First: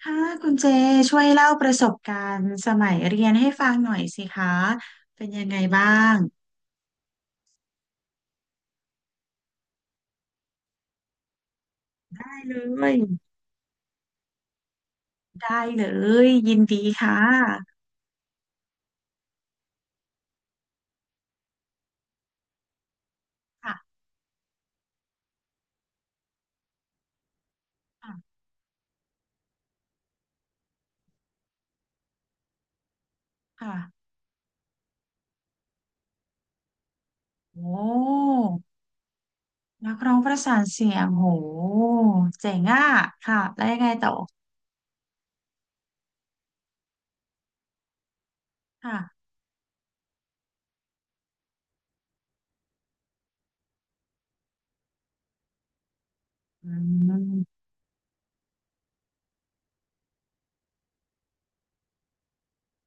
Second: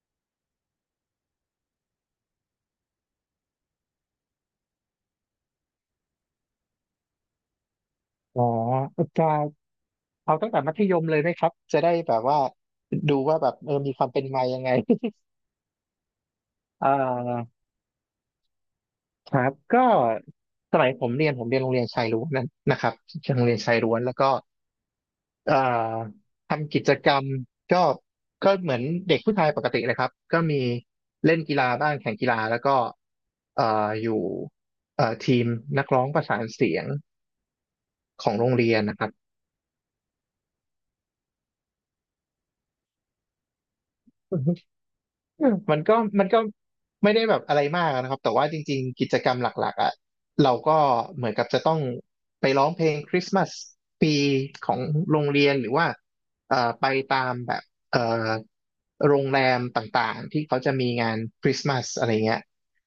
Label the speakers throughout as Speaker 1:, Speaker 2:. Speaker 1: ค่ะคุณเจช่วยเล่าประสบการณ์สมัยเรียนให้ฟังหน่อยสิคะเป็นยังไงบ้าง
Speaker 2: อ๋อจะเอาตั้งแต่มัธยมเลยไหมครับจะได้แบบ
Speaker 1: ได้
Speaker 2: ว่า
Speaker 1: เลย
Speaker 2: ดูว่าแบบมีความเป็นมายังไง
Speaker 1: ได้เลยยินดี
Speaker 2: เอ่
Speaker 1: ค่ะ
Speaker 2: อครับก็สมัยผมเรียนโรงเรียนชายล้วนนั้นนะครับโรงเรียนชายล้ว
Speaker 1: ค่ะ
Speaker 2: นแล้วก็เอ่อทำกิจกรรมก็
Speaker 1: ค่ะ
Speaker 2: ก็เหมือนเด็กผู้ชายปกติเลยครับก็มีเล่นกีฬาบ้างแข่งกีฬาแล้วก็เอ่
Speaker 1: ค่ะ
Speaker 2: ออยู่ทีมนักร้องประสานเสียง
Speaker 1: โอ้
Speaker 2: ของโรงเรียนนะครับ
Speaker 1: นักร้องประสานเสียงโหเจ๋งอ่ะค่ะแล้วยังไงต่อ
Speaker 2: อืมมันก็ไม่ได้แบบอะไรมากนะครับแต่ว่าจริงๆกิจ
Speaker 1: ค่ะ
Speaker 2: กรรมหลักๆอ่ะเราก็เหมือนกับจะต้องไปร้องเพลงคริสต์มาสปีของโรงเรียนหรือว่า
Speaker 1: อื
Speaker 2: ไปตามแบ
Speaker 1: ม
Speaker 2: บเอ่อโรงแรมต่างๆที่เขาจะมีงานคริสต์มาสอะไรเงี้ย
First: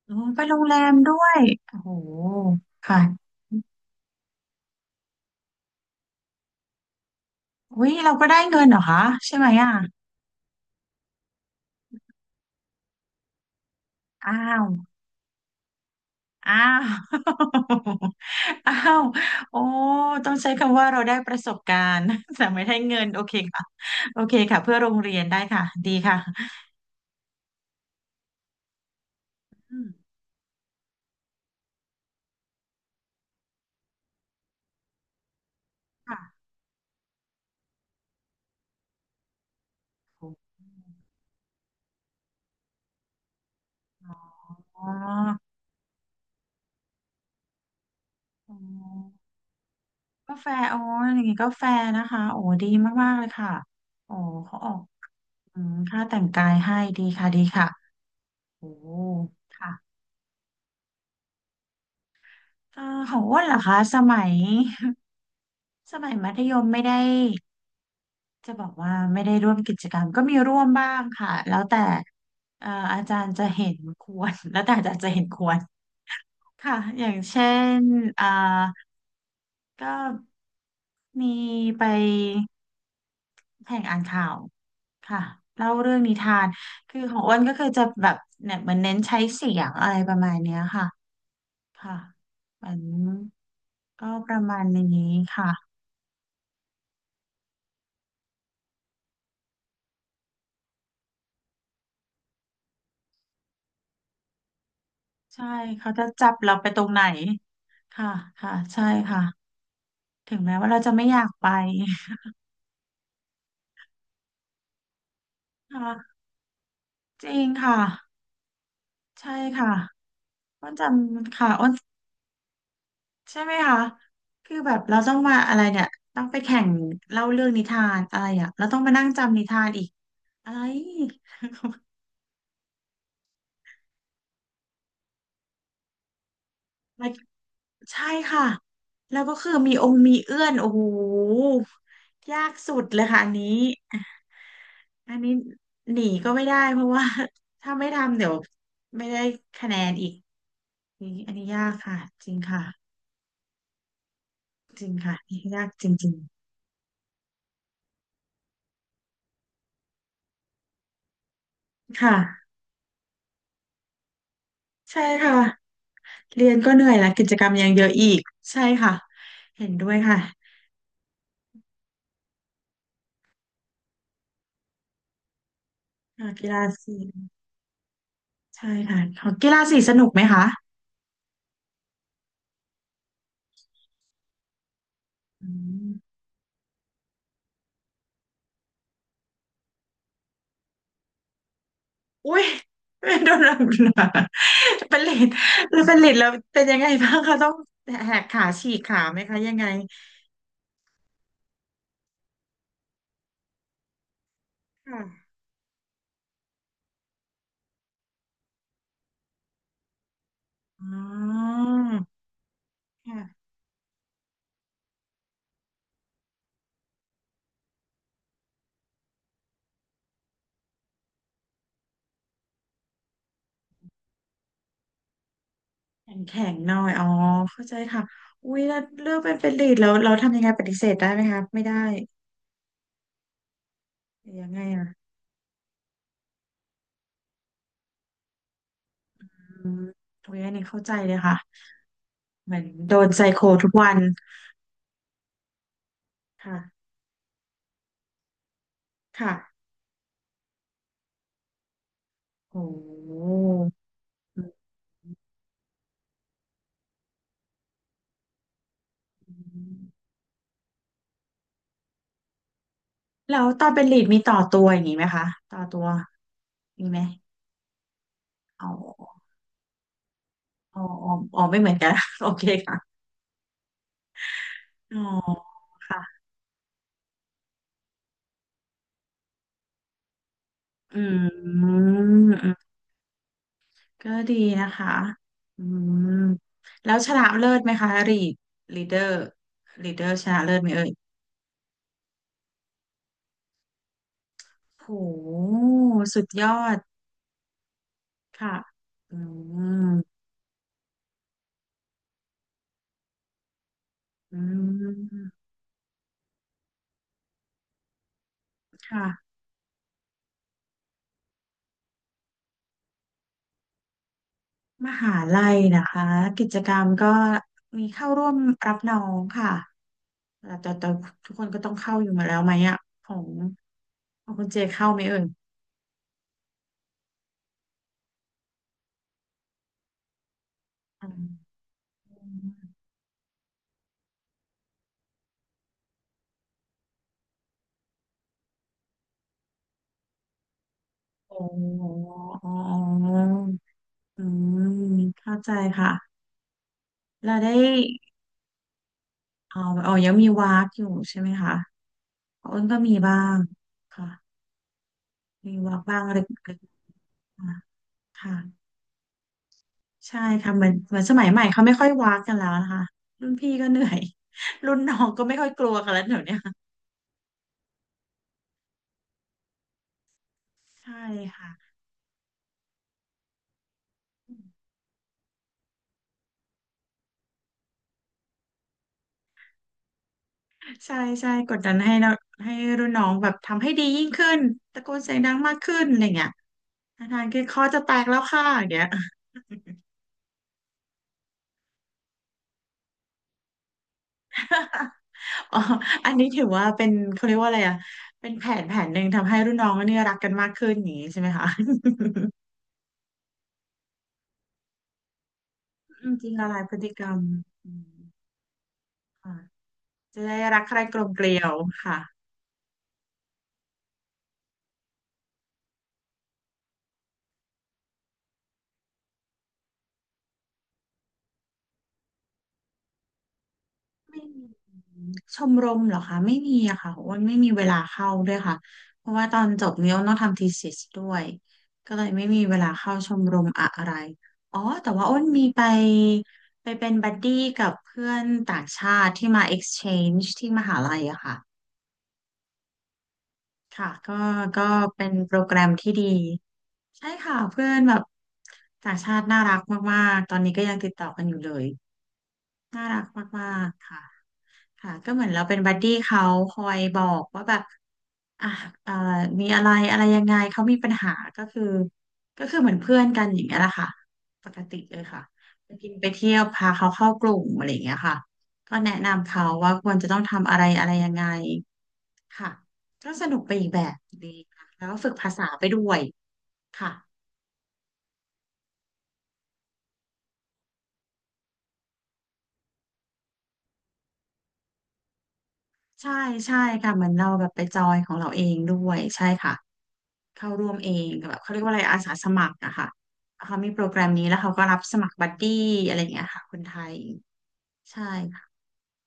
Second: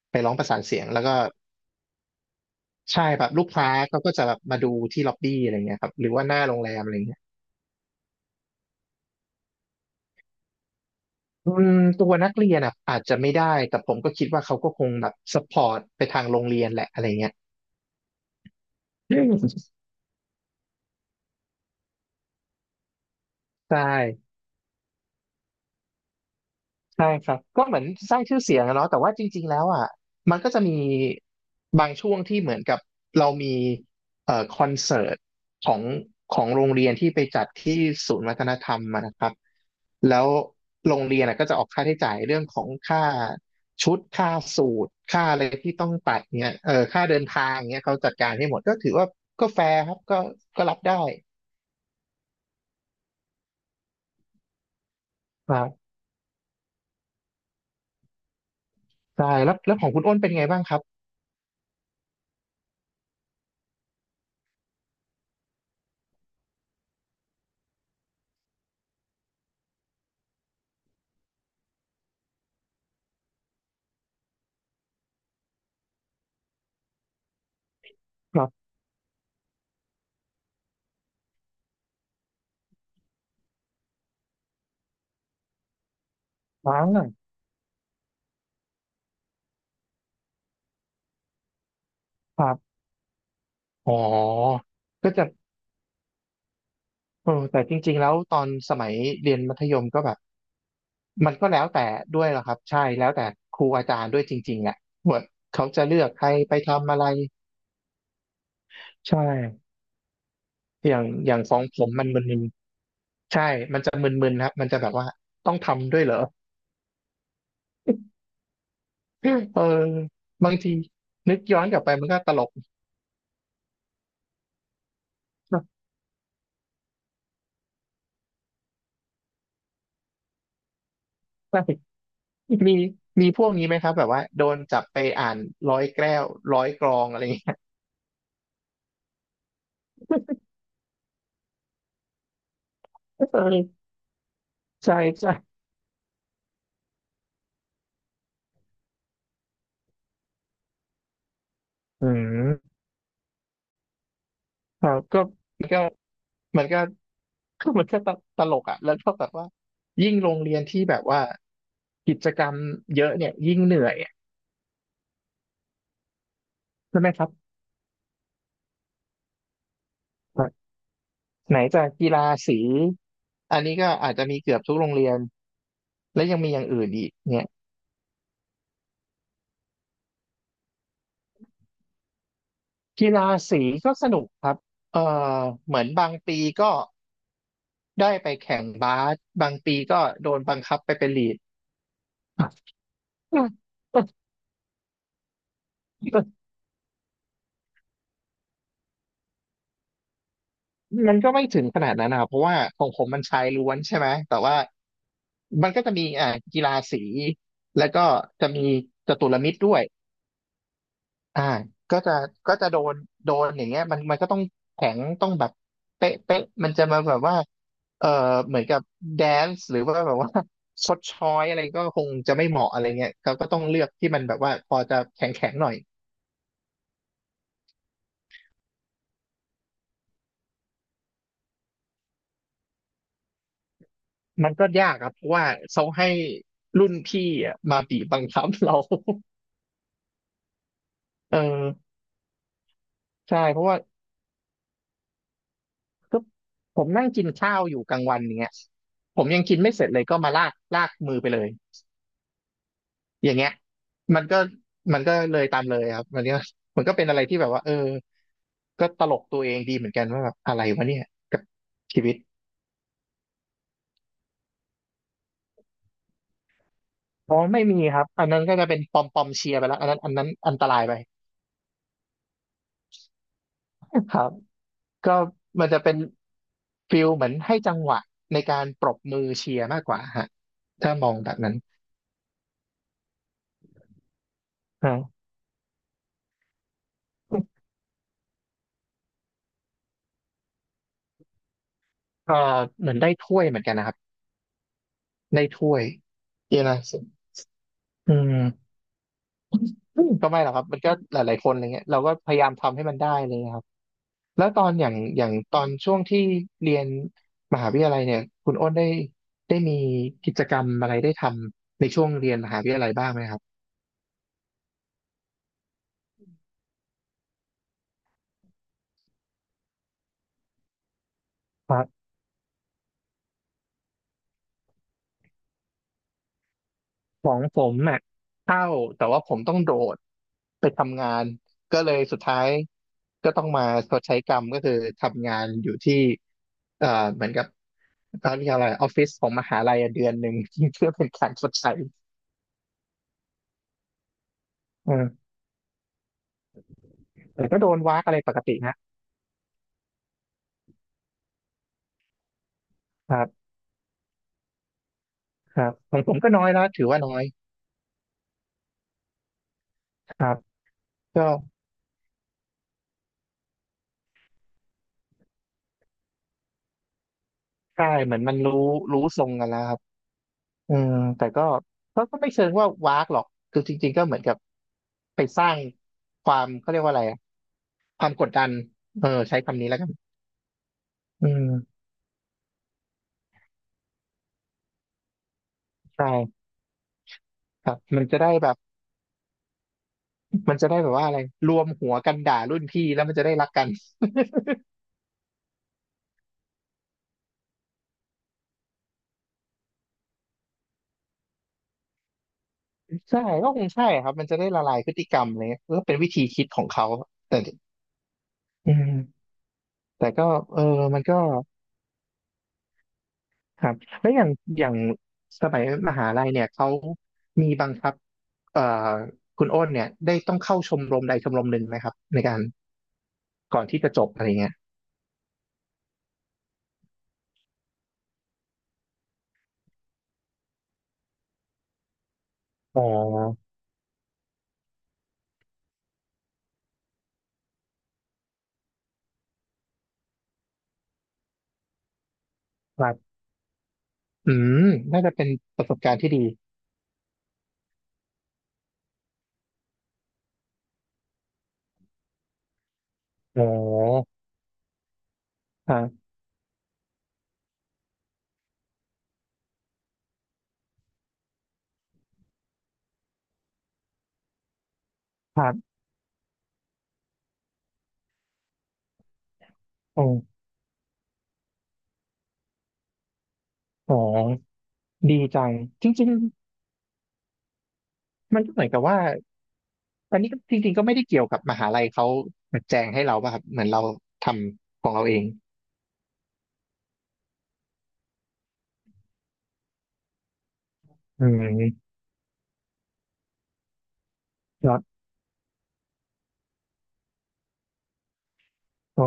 Speaker 1: โอ้
Speaker 2: ไปร้อง
Speaker 1: ไป
Speaker 2: ประ
Speaker 1: โร
Speaker 2: สาน
Speaker 1: งแร
Speaker 2: เสียง
Speaker 1: ม
Speaker 2: แล้ว
Speaker 1: ด้
Speaker 2: ก็
Speaker 1: วยโอ้โหค่ะ
Speaker 2: ใช่แบบลูกค้าเขาก็จะแบบมาดูที่ล็อบบี้อะไรเงี้ยครับหรือว่าหน้าโรงแรมอะไรเงี้ย
Speaker 1: อุ้ยเราก็ได้เงินเหรอคะใช่ไหมอ่ะ
Speaker 2: อืมตัวนักเรียนอ่ะอาจจะไม่ได้แต่ผมก็คิด
Speaker 1: อ้า
Speaker 2: ว่าเขา
Speaker 1: ว
Speaker 2: ก็คงแบบสปอร์ตไปทางโรง
Speaker 1: อ้า
Speaker 2: เรียนแห
Speaker 1: ว
Speaker 2: ละอะไรเงี้ย
Speaker 1: อ้าวโอ้
Speaker 2: ใช
Speaker 1: ต้องใช้คำว่าเราได้ประสบการณ์ แต่ไม่ได้เงินโอเคค่ะโอ
Speaker 2: ่
Speaker 1: เคค่ะเพื่อโรงเรียนได้ค่ะดีค่ะ
Speaker 2: ใช่ครับก็เหมือนสร้างชื่อเสียงอะเนาะแต่ว่าจริงๆแล้ว
Speaker 1: อื
Speaker 2: อ่ะ
Speaker 1: ม
Speaker 2: มันก็จะมีบางช่วงที่เหมือนกับเรามีคอนเสิร์ตของของ
Speaker 1: ค่ะ
Speaker 2: โรงเรียนที่ไปจัดที่ศูนย์วัฒนธรรมอะนะครับแล้
Speaker 1: โอ
Speaker 2: ว
Speaker 1: ้
Speaker 2: โรงเรียนอะก็จะออกค่าใช้จ่ายเรื่องของค่าชุดค่าสู
Speaker 1: อ๋อ
Speaker 2: ทค่าอะไรที่ต้องตัดเนี่ยค่าเดินทางเนี่ยเขาจัดการให้
Speaker 1: อ๋
Speaker 2: หมดก็ถือว่า
Speaker 1: อ
Speaker 2: ก็แฟร์ครับก็
Speaker 1: ก็แฟ
Speaker 2: ก็
Speaker 1: ร์
Speaker 2: รั
Speaker 1: อ๋อ
Speaker 2: บได้
Speaker 1: อย่างงี้ก็แฟร์นะคะโอ้ดีมากๆเลยค่ะโอ้เขาออก
Speaker 2: ค
Speaker 1: อื
Speaker 2: รั
Speaker 1: ม
Speaker 2: บ
Speaker 1: ค่าแต่งกายให้ดีค่ะดีค่ะโอ้
Speaker 2: ใช่แล้ว
Speaker 1: ค่ะ
Speaker 2: แล้วของคุณอ้นเป็นไงบ้างครับ
Speaker 1: เอ่อของอ้วนเหรอคะสมัย สมัยมัธยมไม่ได้ จะบอกว่าไม่ได้ร่วมกิจกรรมก็มีร่วมบ้างค่ะแล้วแต่อาจารย์จะเห็นควร แล้วแต่อาจารย์จะเห็นควรค่ะอย่างเช่นอ่า
Speaker 2: ครับ
Speaker 1: ก็มีไปแข่งอ่านข่าวค่ะเล่าเรื่องนิทาน
Speaker 2: ว้าว
Speaker 1: คือของอ้วนก็คือจะแบบเนี่ยเหมือนเน้นใช้เสียงอะไรประมาณเนี้ยค่ะค่ะ
Speaker 2: ครั
Speaker 1: เหมื
Speaker 2: บ
Speaker 1: อน
Speaker 2: อ๋
Speaker 1: ก็ประมา
Speaker 2: อ
Speaker 1: ณ
Speaker 2: ก็
Speaker 1: นี้
Speaker 2: จะ
Speaker 1: ค่ะ
Speaker 2: แต่จริงๆแล้วตอนสมัยเรียนมัธยมก็แบบมันก็แล้วแต่ด้วยเหรอครับใช่แล้วแต่ครูอาจารย์ด้วยจริงๆแหละว่า
Speaker 1: ใช่
Speaker 2: เขาจะ
Speaker 1: เขา
Speaker 2: เลื
Speaker 1: จะ
Speaker 2: อกใค
Speaker 1: จั
Speaker 2: ร
Speaker 1: บเรา
Speaker 2: ไป
Speaker 1: ไปตรง
Speaker 2: ทำอะ
Speaker 1: ไหน
Speaker 2: ไร
Speaker 1: ค่ะค่ะใช่
Speaker 2: ใช่
Speaker 1: ค่ะ ถึงแม้ว่าเราจะ
Speaker 2: อย่า
Speaker 1: ไม่
Speaker 2: ง
Speaker 1: อยาก
Speaker 2: อย่าง
Speaker 1: ไป
Speaker 2: ของผมมันมึนๆใช่มันจะมึนๆครับมันจะแบบว่าต้อง ทำด้วย
Speaker 1: ค่ะ
Speaker 2: เหรอ
Speaker 1: จริงค่ะ ใช่
Speaker 2: เออ
Speaker 1: ค่ะ
Speaker 2: บาง
Speaker 1: อ้น
Speaker 2: ที
Speaker 1: จำ
Speaker 2: นึก
Speaker 1: ค่ะ
Speaker 2: ย้อ
Speaker 1: อ้
Speaker 2: น
Speaker 1: น
Speaker 2: กลับไปมันก็ตลก
Speaker 1: ใช่ไหมคะคือแบบเราต้องมาอะไรเนี่ยต้องไปแข่งเล่าเรื่องนิทานอะไรอ่ะเราต้องมานั่งจำนิทานอีกอะไร
Speaker 2: ใช่มีมีพวกนี้ไหมครับแบบว่าโดนจับไปอ่านร้อยแก้วร้อยกรอ
Speaker 1: มั
Speaker 2: ง
Speaker 1: น
Speaker 2: อะไรอย่างเงี้ย
Speaker 1: ใช่ค่ะแล้วก็คือมีองค์มีเอื้อ นโอ้โหยากสุดเลยค่ะ
Speaker 2: เอ
Speaker 1: อันนี้
Speaker 2: อใช่
Speaker 1: อัน
Speaker 2: ใช่
Speaker 1: นี้หนีก็ไม่ได้เพราะว่า ถ้าไม่ทำเดี๋ยวไม่ได้คะแนนอีกนี่อันนี้ยากค่ะ
Speaker 2: อื
Speaker 1: จริง
Speaker 2: ม
Speaker 1: ค่ะ จ
Speaker 2: ค
Speaker 1: ริ
Speaker 2: รั
Speaker 1: ง
Speaker 2: บ
Speaker 1: ค่ะ
Speaker 2: ก็
Speaker 1: ยา
Speaker 2: มั
Speaker 1: ก
Speaker 2: นก็
Speaker 1: จริง
Speaker 2: มันก็ คือมันก็ตลกอ่ะแล้วเท่ากับว่ายิ่งโรงเรียนที่แบบว่า
Speaker 1: ๆค่ะ
Speaker 2: กิจกรรมเยอะเนี่ยยิ่งเหนื่อยอะ
Speaker 1: ใช่ค่ะเรียนก็เหนื่อย
Speaker 2: ใช่ไห
Speaker 1: แล้
Speaker 2: ม
Speaker 1: ว
Speaker 2: ค
Speaker 1: กิ
Speaker 2: รับ
Speaker 1: จกรรมยังเยอะอีกใช่ค่ะเห็นด้วยค่ะ
Speaker 2: ไหนจะกีฬาสีอันนี้ก็อาจจะมีเกือบทุกโรงเรียนและ
Speaker 1: อ่า
Speaker 2: ยัง
Speaker 1: กี
Speaker 2: มีอ
Speaker 1: ฬา
Speaker 2: ย่างอื่น
Speaker 1: สี
Speaker 2: อีกเนี่ย
Speaker 1: ใช่ค่ะของกีฬาสีสนุกไหมคะ
Speaker 2: กีฬาสีก็สนุกครับเอ่อ
Speaker 1: อื
Speaker 2: เหมือนบาง
Speaker 1: ม
Speaker 2: ปีก็ได้ไปแข่งบาสบางปีก็โดนบังคับไปเป็นลีด
Speaker 1: อุ้ยโดนรับเป็นเลดแล้วเป็นเลดแล้ว เป็นยังไงบ้างคะต้องแหกขาฉีกขาไหมคะยังไง
Speaker 2: มันก็ไม่ถึงขนาดนั้นนะครับเพราะว่าของผมมันชายล้วนใช่ไหมแต่ว่า
Speaker 1: ค่ะ
Speaker 2: มันก็จะมีอ่ากีฬาสีแล้วก็จะมีจตุรมิตรด้วย
Speaker 1: อ๋
Speaker 2: อ่า
Speaker 1: อ
Speaker 2: ก็จะก็จะโดนโด
Speaker 1: ค่ะ
Speaker 2: นอย่างเงี้ยมันก็ต้องแข็งต้องแบบเป๊ะเป๊ะมันจะมาแบบว่าเอ่อเหมือนกับแดนซ์หรือว่าแบบว่า ชดช้อยอะไรก็คงจะไม่เหมาะอะไรเงี้ยเขาก็ต้องเลือกที่มันแบบว่าพอจะแข็งแข็งหน่อย
Speaker 1: แข็งแข็งหน่อยอ๋อเข้าใจค่ะอุ้ยแล้วเลือกเป็นเป็นลีดแล้วเราทำยังไงปฏิเสธได้ไหมคะไม่ได้ ยั
Speaker 2: มั
Speaker 1: ง
Speaker 2: น
Speaker 1: ไง
Speaker 2: ก็
Speaker 1: อ่ะ
Speaker 2: ยากครับเพราะว่าเขาให้รุ่นพี่อะมาบีบบังคับเรา
Speaker 1: อืมโอ้ยอันนี้เข้าใจเลย ค่ะ
Speaker 2: เออ
Speaker 1: เหมือนโดนไซ
Speaker 2: ใช่
Speaker 1: โค
Speaker 2: เพ
Speaker 1: ทุ
Speaker 2: ราะ
Speaker 1: ก
Speaker 2: ว่า
Speaker 1: วัน
Speaker 2: ก็
Speaker 1: ค่ะ
Speaker 2: ผมนั่งกินข้าวอยู่กลางวันอย่างเงี้ยผม
Speaker 1: ค่ะ
Speaker 2: ยังกินไม่เสร็จเลยก็มาลากลากมือไปเลย
Speaker 1: โอ้โห
Speaker 2: อย่างเงี้ยมันก็
Speaker 1: อ
Speaker 2: มันก็เลยตามเลยครับมันก็เป็นอะไรที่แบบว่าก็ตลกตัวเอ
Speaker 1: ื
Speaker 2: งดี
Speaker 1: ม
Speaker 2: เหมือนกันว่าแบบอะไรวะเนี่ยกับชีวิต
Speaker 1: แล้วตอนเป็นลีดมีต่อตัวอย่างนี้ไหมคะต่อตัวมีไหม
Speaker 2: อ๋อไม่มีครับอันนั้นก็
Speaker 1: อ๋
Speaker 2: จะเป็นปอมป
Speaker 1: อ
Speaker 2: อมเชียร์ไปแล้วอันนั้นอันต
Speaker 1: อ๋
Speaker 2: รา
Speaker 1: อ
Speaker 2: ยไป
Speaker 1: อ๋ออ๋อไม่เหมือนกัน โอเคค่ะ
Speaker 2: ครับ
Speaker 1: อ๋อ
Speaker 2: ก็มันจะเป็น
Speaker 1: ค่ะ
Speaker 2: ฟิลเหมือนให้จังหวะในการปรบมือเชียร์มากกว่าฮะถ้า
Speaker 1: อื
Speaker 2: มองแบบนั้น
Speaker 1: มอืมก็ดีนะคะ
Speaker 2: อ่า
Speaker 1: อืมแล้วชนะเลิศไหมคะลีดลีดเดอร์ลีดเดอร์ชนะเลิศไหมเอ่ย
Speaker 2: ก็เหมือนได้ถ้วยเหมือนกันนะครับ
Speaker 1: โ
Speaker 2: ได้
Speaker 1: ห
Speaker 2: ถ้วย
Speaker 1: สุดย
Speaker 2: เย
Speaker 1: อ
Speaker 2: อะ
Speaker 1: ด
Speaker 2: นะสุดอื
Speaker 1: ค่ะ
Speaker 2: ม
Speaker 1: อืม
Speaker 2: อืมก็ไม่หรอกครับมันก็หลายๆคนอะไรเงี้ยเราก็พยายามทำให้มันได้อะไรเลยครับ
Speaker 1: อื
Speaker 2: แล้วตอนอย่างอย่าง
Speaker 1: ม
Speaker 2: ตอนช่วงที่เรียนมหาวิทยาลัยเนี่ยคุณอ้นได้
Speaker 1: ค่ะ
Speaker 2: ได้มีกิจกรรมอะไรได้ทำในช่วงเรียนมหาวิทยาลัยบ้างไหมครับ
Speaker 1: มหาลัยนะคะ กิจกรรมก็มีเข้าร่วมรับน้องค่ะแต่ทุกคนก็ต้องเข้าอยู่มาแล้วไหมอ่ะของของคุณเจเข้าไหมเอ่ย
Speaker 2: ของผมอ่ะเข้าแต่ว่าผมต้องโดดไปทำ
Speaker 1: อื
Speaker 2: งาน
Speaker 1: ม
Speaker 2: ก็เลยสุดท้ายก็ต้องมาชดใช้กรรมก็คือทำงานอยู่ที่เอ่อเหมือนกับเขาเรียกอะไรออฟฟิศของมหาลัยอะเดือนหนึ่ง เพื่อเป็นการ
Speaker 1: โอ้
Speaker 2: ชดใช้
Speaker 1: โหอ๋ออืม
Speaker 2: เออ
Speaker 1: เข้าใจค่ะเรา
Speaker 2: แต่
Speaker 1: ได้
Speaker 2: ก็โดนวากอะไรปกตินะ
Speaker 1: อ๋ออ๋อยังมีวากอยู่ใช่ไหมคะอ้นก็มี
Speaker 2: ค
Speaker 1: บ้า
Speaker 2: รั
Speaker 1: ง
Speaker 2: บ
Speaker 1: ค่ะ มี
Speaker 2: ครับ
Speaker 1: วาก
Speaker 2: ข
Speaker 1: บ้า
Speaker 2: อง
Speaker 1: ง
Speaker 2: ผม
Speaker 1: เล็
Speaker 2: ก็
Speaker 1: ก
Speaker 2: น้อยแล้วถือว่าน้อย
Speaker 1: ๆค่ะ
Speaker 2: ค
Speaker 1: ใช่
Speaker 2: รับ
Speaker 1: ค่ะเหมือนเหมือนสมั
Speaker 2: ก็
Speaker 1: ยใหม่เขาไม่ค่อยวากกันแล้วนะคะรุ่นพี่ก็เหนื่อย รุ่นน้องก็ไม่ค่อยกลัวกันแล้วเดี๋ยวเนี้ย
Speaker 2: ใช่เหมือนมันรู้ทรงกันแล้วครับอืม
Speaker 1: ใช่
Speaker 2: แต่ก็
Speaker 1: ค่ะ
Speaker 2: ก็ไม่เชิงว่าวากหรอกคือจริงๆก็เหมือนกับไปสร้างความเขาเรียกว่าอะไร ความกดดันใช้คำนี้แล้วกัน
Speaker 1: ใช่
Speaker 2: อื
Speaker 1: ใช่
Speaker 2: ม
Speaker 1: กดดันให้เราให้รุ่นน้องแบบทำให้ดียิ่งขึ้นตะโกนเสียงดังมากขึ้นอะไรเงี้ย
Speaker 2: ใช่
Speaker 1: อาจารย์คือคอ
Speaker 2: ครับ
Speaker 1: จะแต
Speaker 2: มั
Speaker 1: ก
Speaker 2: น
Speaker 1: แล้
Speaker 2: จะ
Speaker 1: ว
Speaker 2: ได้
Speaker 1: ค่ะ
Speaker 2: แบบ
Speaker 1: อย่างเงี้ย
Speaker 2: มันจะได้แบบว่าอะไรรวมหัวกันด่ารุ่นพี่แล้วมันจะได้รักกัน
Speaker 1: อ๋ออันนี้ถือว่าเป็นเขาเรียกว่าอะไรอ่ะเป็นแผนแผนหนึ่งทำให้รุ่นน้องเนี่ยรักกันมากขึ้นอย่างนี้ใช่ไหมคะ
Speaker 2: ใช่ก็คงใช่ครับมันจะได้ละลายพฤติกรรมอะไรเลยก็เป็น
Speaker 1: อื
Speaker 2: วิ
Speaker 1: มจ
Speaker 2: ธี
Speaker 1: ริง
Speaker 2: คิ
Speaker 1: ละ
Speaker 2: ดข
Speaker 1: ลาย
Speaker 2: อง
Speaker 1: พฤ
Speaker 2: เขา
Speaker 1: ติกรรม
Speaker 2: แต่
Speaker 1: อืม
Speaker 2: อืม
Speaker 1: ค่ะ
Speaker 2: แต่
Speaker 1: จะ
Speaker 2: ก็
Speaker 1: ได้
Speaker 2: เอ
Speaker 1: รั
Speaker 2: อ
Speaker 1: กใครก
Speaker 2: มั
Speaker 1: ล
Speaker 2: น
Speaker 1: ม
Speaker 2: ก็
Speaker 1: เกลียวค่ะ
Speaker 2: ครับแล้วอย่างอย่างสมัยมหาลัยเนี่ยเขามีบังคับเอ่อคุณอ้นเนี่ยได้ต้องเข้าชมรมใดชมรมหนึ่งไหมครับในการก่อนที่จะจบ
Speaker 1: ไม่
Speaker 2: อะไร
Speaker 1: มี
Speaker 2: เงี้ย
Speaker 1: ชมรมเหรอคะไม่มีอะค่ะอ้วนไม่มีเวลาเข้าด้วยค่ะเพราะว่าตอนจบเนี่ยอ้วนต้องทำ thesis ด้วยก็เลยไม่มีเวลา
Speaker 2: อ๋อ
Speaker 1: เข้าชมรมอะไรอ๋อแต่ว่าอ้วนมีไปไปเป็นบัดดี้กับเพื่อนต่างชาติที่มา exchange ที่มหาลัยอะค่ะ
Speaker 2: ครับ
Speaker 1: ค่ะก็
Speaker 2: อื
Speaker 1: ก็
Speaker 2: มน่า
Speaker 1: เป็น
Speaker 2: จะเป็น
Speaker 1: โปรแกร
Speaker 2: ประ
Speaker 1: ม
Speaker 2: สบ
Speaker 1: ที่
Speaker 2: การณ์
Speaker 1: ดี
Speaker 2: ที่ดี
Speaker 1: ใช่ค่ะเพื่อนแบบต่างชาติน่ารักมากๆตอนนี้ก็ยังติดต่อกันอยู่เลยน่ารัก
Speaker 2: อ๋
Speaker 1: มากๆค่ะ
Speaker 2: อ
Speaker 1: ค่ะก็เหมือนเราเป็น
Speaker 2: ค
Speaker 1: บัด
Speaker 2: รั
Speaker 1: ดี้
Speaker 2: บ
Speaker 1: เขาคอยบอกว่าแบบอ่ะเอ่อมีอะไรอะไรยังไงเขามีปัญหาก็คือก็คือเหมือนเพื่อนกันอย่างเงี้ยแหละค่ะปกติเลยค่ะ
Speaker 2: ครับ
Speaker 1: ไปกินไปเที่ยวพาเขาเข้ากลุ่มอะไรอย่างเงี้ยค่ะก็แนะนำเขาว่าควร
Speaker 2: อ๋อ
Speaker 1: จะต้องทำอะไรอะไรยังไงค่ะก็สนุกไปอีกแบ
Speaker 2: อ๋
Speaker 1: บ
Speaker 2: อ
Speaker 1: ดีค่ะแล้วก็ฝึก
Speaker 2: ดี
Speaker 1: ภาษา
Speaker 2: จัง
Speaker 1: ไปด้
Speaker 2: จ
Speaker 1: วย
Speaker 2: ริง
Speaker 1: ค่ะ
Speaker 2: ๆ มันก็เหมือนกับว่าอันนี้ก็จริงๆก็ไม่ได้เกี่ยวกับมหาลัยเขาแจงให้เราป่ะครับเหมือนเราทำของเราเอง
Speaker 1: ใช่ใช่ค่ะเหมือนเราแบบไปจอยของเราเองด้วยใช่ค่ะ เข้าร่วมเอง
Speaker 2: อื
Speaker 1: แบบเขาเรียกว่าอะไร
Speaker 2: ม
Speaker 1: อาสาสมัครอะค่ะเขามีโปรแกรมนี้แล้วเขาก็
Speaker 2: ค
Speaker 1: รั
Speaker 2: รั
Speaker 1: บส
Speaker 2: บ
Speaker 1: มัครบัดดี้อะไรอย่างเงี้ยค่ะคนไทยใช่ค่ะ
Speaker 2: อ๋อ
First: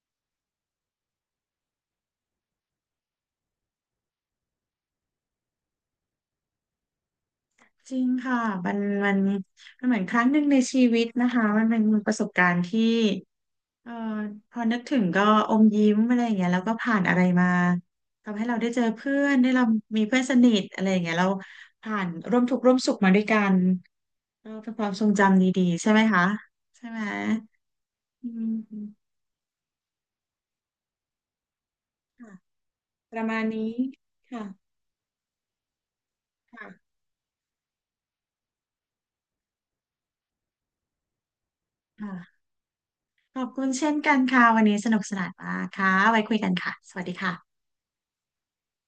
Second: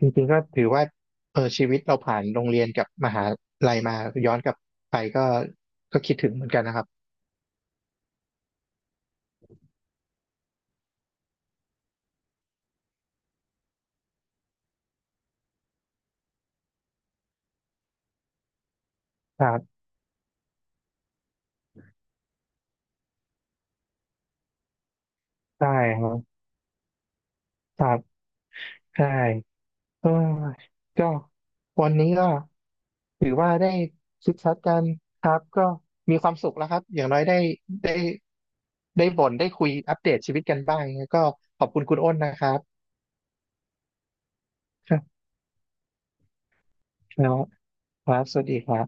Speaker 2: จริงๆก็ถือว่าชีวิตเราผ่านโรงเรียนกับมหาลัยมา ย้อนกลับไปก็ก็คิดถึงเหมือนกันนะครับ
Speaker 1: จริงค่ะมันมันมันเหมือนครั้งหนึ่งในชีวิตนะคะมันเป็นประสบการณ์ที่เอ่อพอนึกถึงก็อมยิ้มอะไรอย่างเงี้ยแล้วก็ผ่านอะไรมาทำให้เราได้เจอเพื่อน
Speaker 2: ค
Speaker 1: ได้
Speaker 2: รั
Speaker 1: เรา
Speaker 2: บ
Speaker 1: มีเพื่อนสนิทอะไรอย่างเงี้ยเราผ่านร่วมทุกข์ร่วมสุขมาด้วยกันเออเป็นความทรงจำดี
Speaker 2: ได้
Speaker 1: ๆใช่ไหม
Speaker 2: ครั
Speaker 1: คะ
Speaker 2: บ
Speaker 1: ใช่ไหม
Speaker 2: ครับ
Speaker 1: อื
Speaker 2: ใช่
Speaker 1: ม
Speaker 2: เออก็วันนี้ก็
Speaker 1: ค่ะ ประ
Speaker 2: ถือ
Speaker 1: มาณ
Speaker 2: ว่าได้
Speaker 1: นี้
Speaker 2: ชิด
Speaker 1: ค่ะ
Speaker 2: ชัดกันครับก็มีความสุขแล้วครับ
Speaker 1: ค่ะ
Speaker 2: อย่างน้อยได้ได้บ่นได้คุยอัปเดตชีวิตกันบ้างก็ขอบคุณคุณอ้นนะ
Speaker 1: ค่ะ
Speaker 2: ครับ
Speaker 1: ขอบคุณเช่นกันค่ะวันนี้ส
Speaker 2: ค
Speaker 1: นุ
Speaker 2: รั
Speaker 1: กส
Speaker 2: บ
Speaker 1: นานมากค่ะไว้คุยกันค่ะสวัสดี
Speaker 2: แล้ว
Speaker 1: ค่ะ
Speaker 2: ครับสวัสดีครับ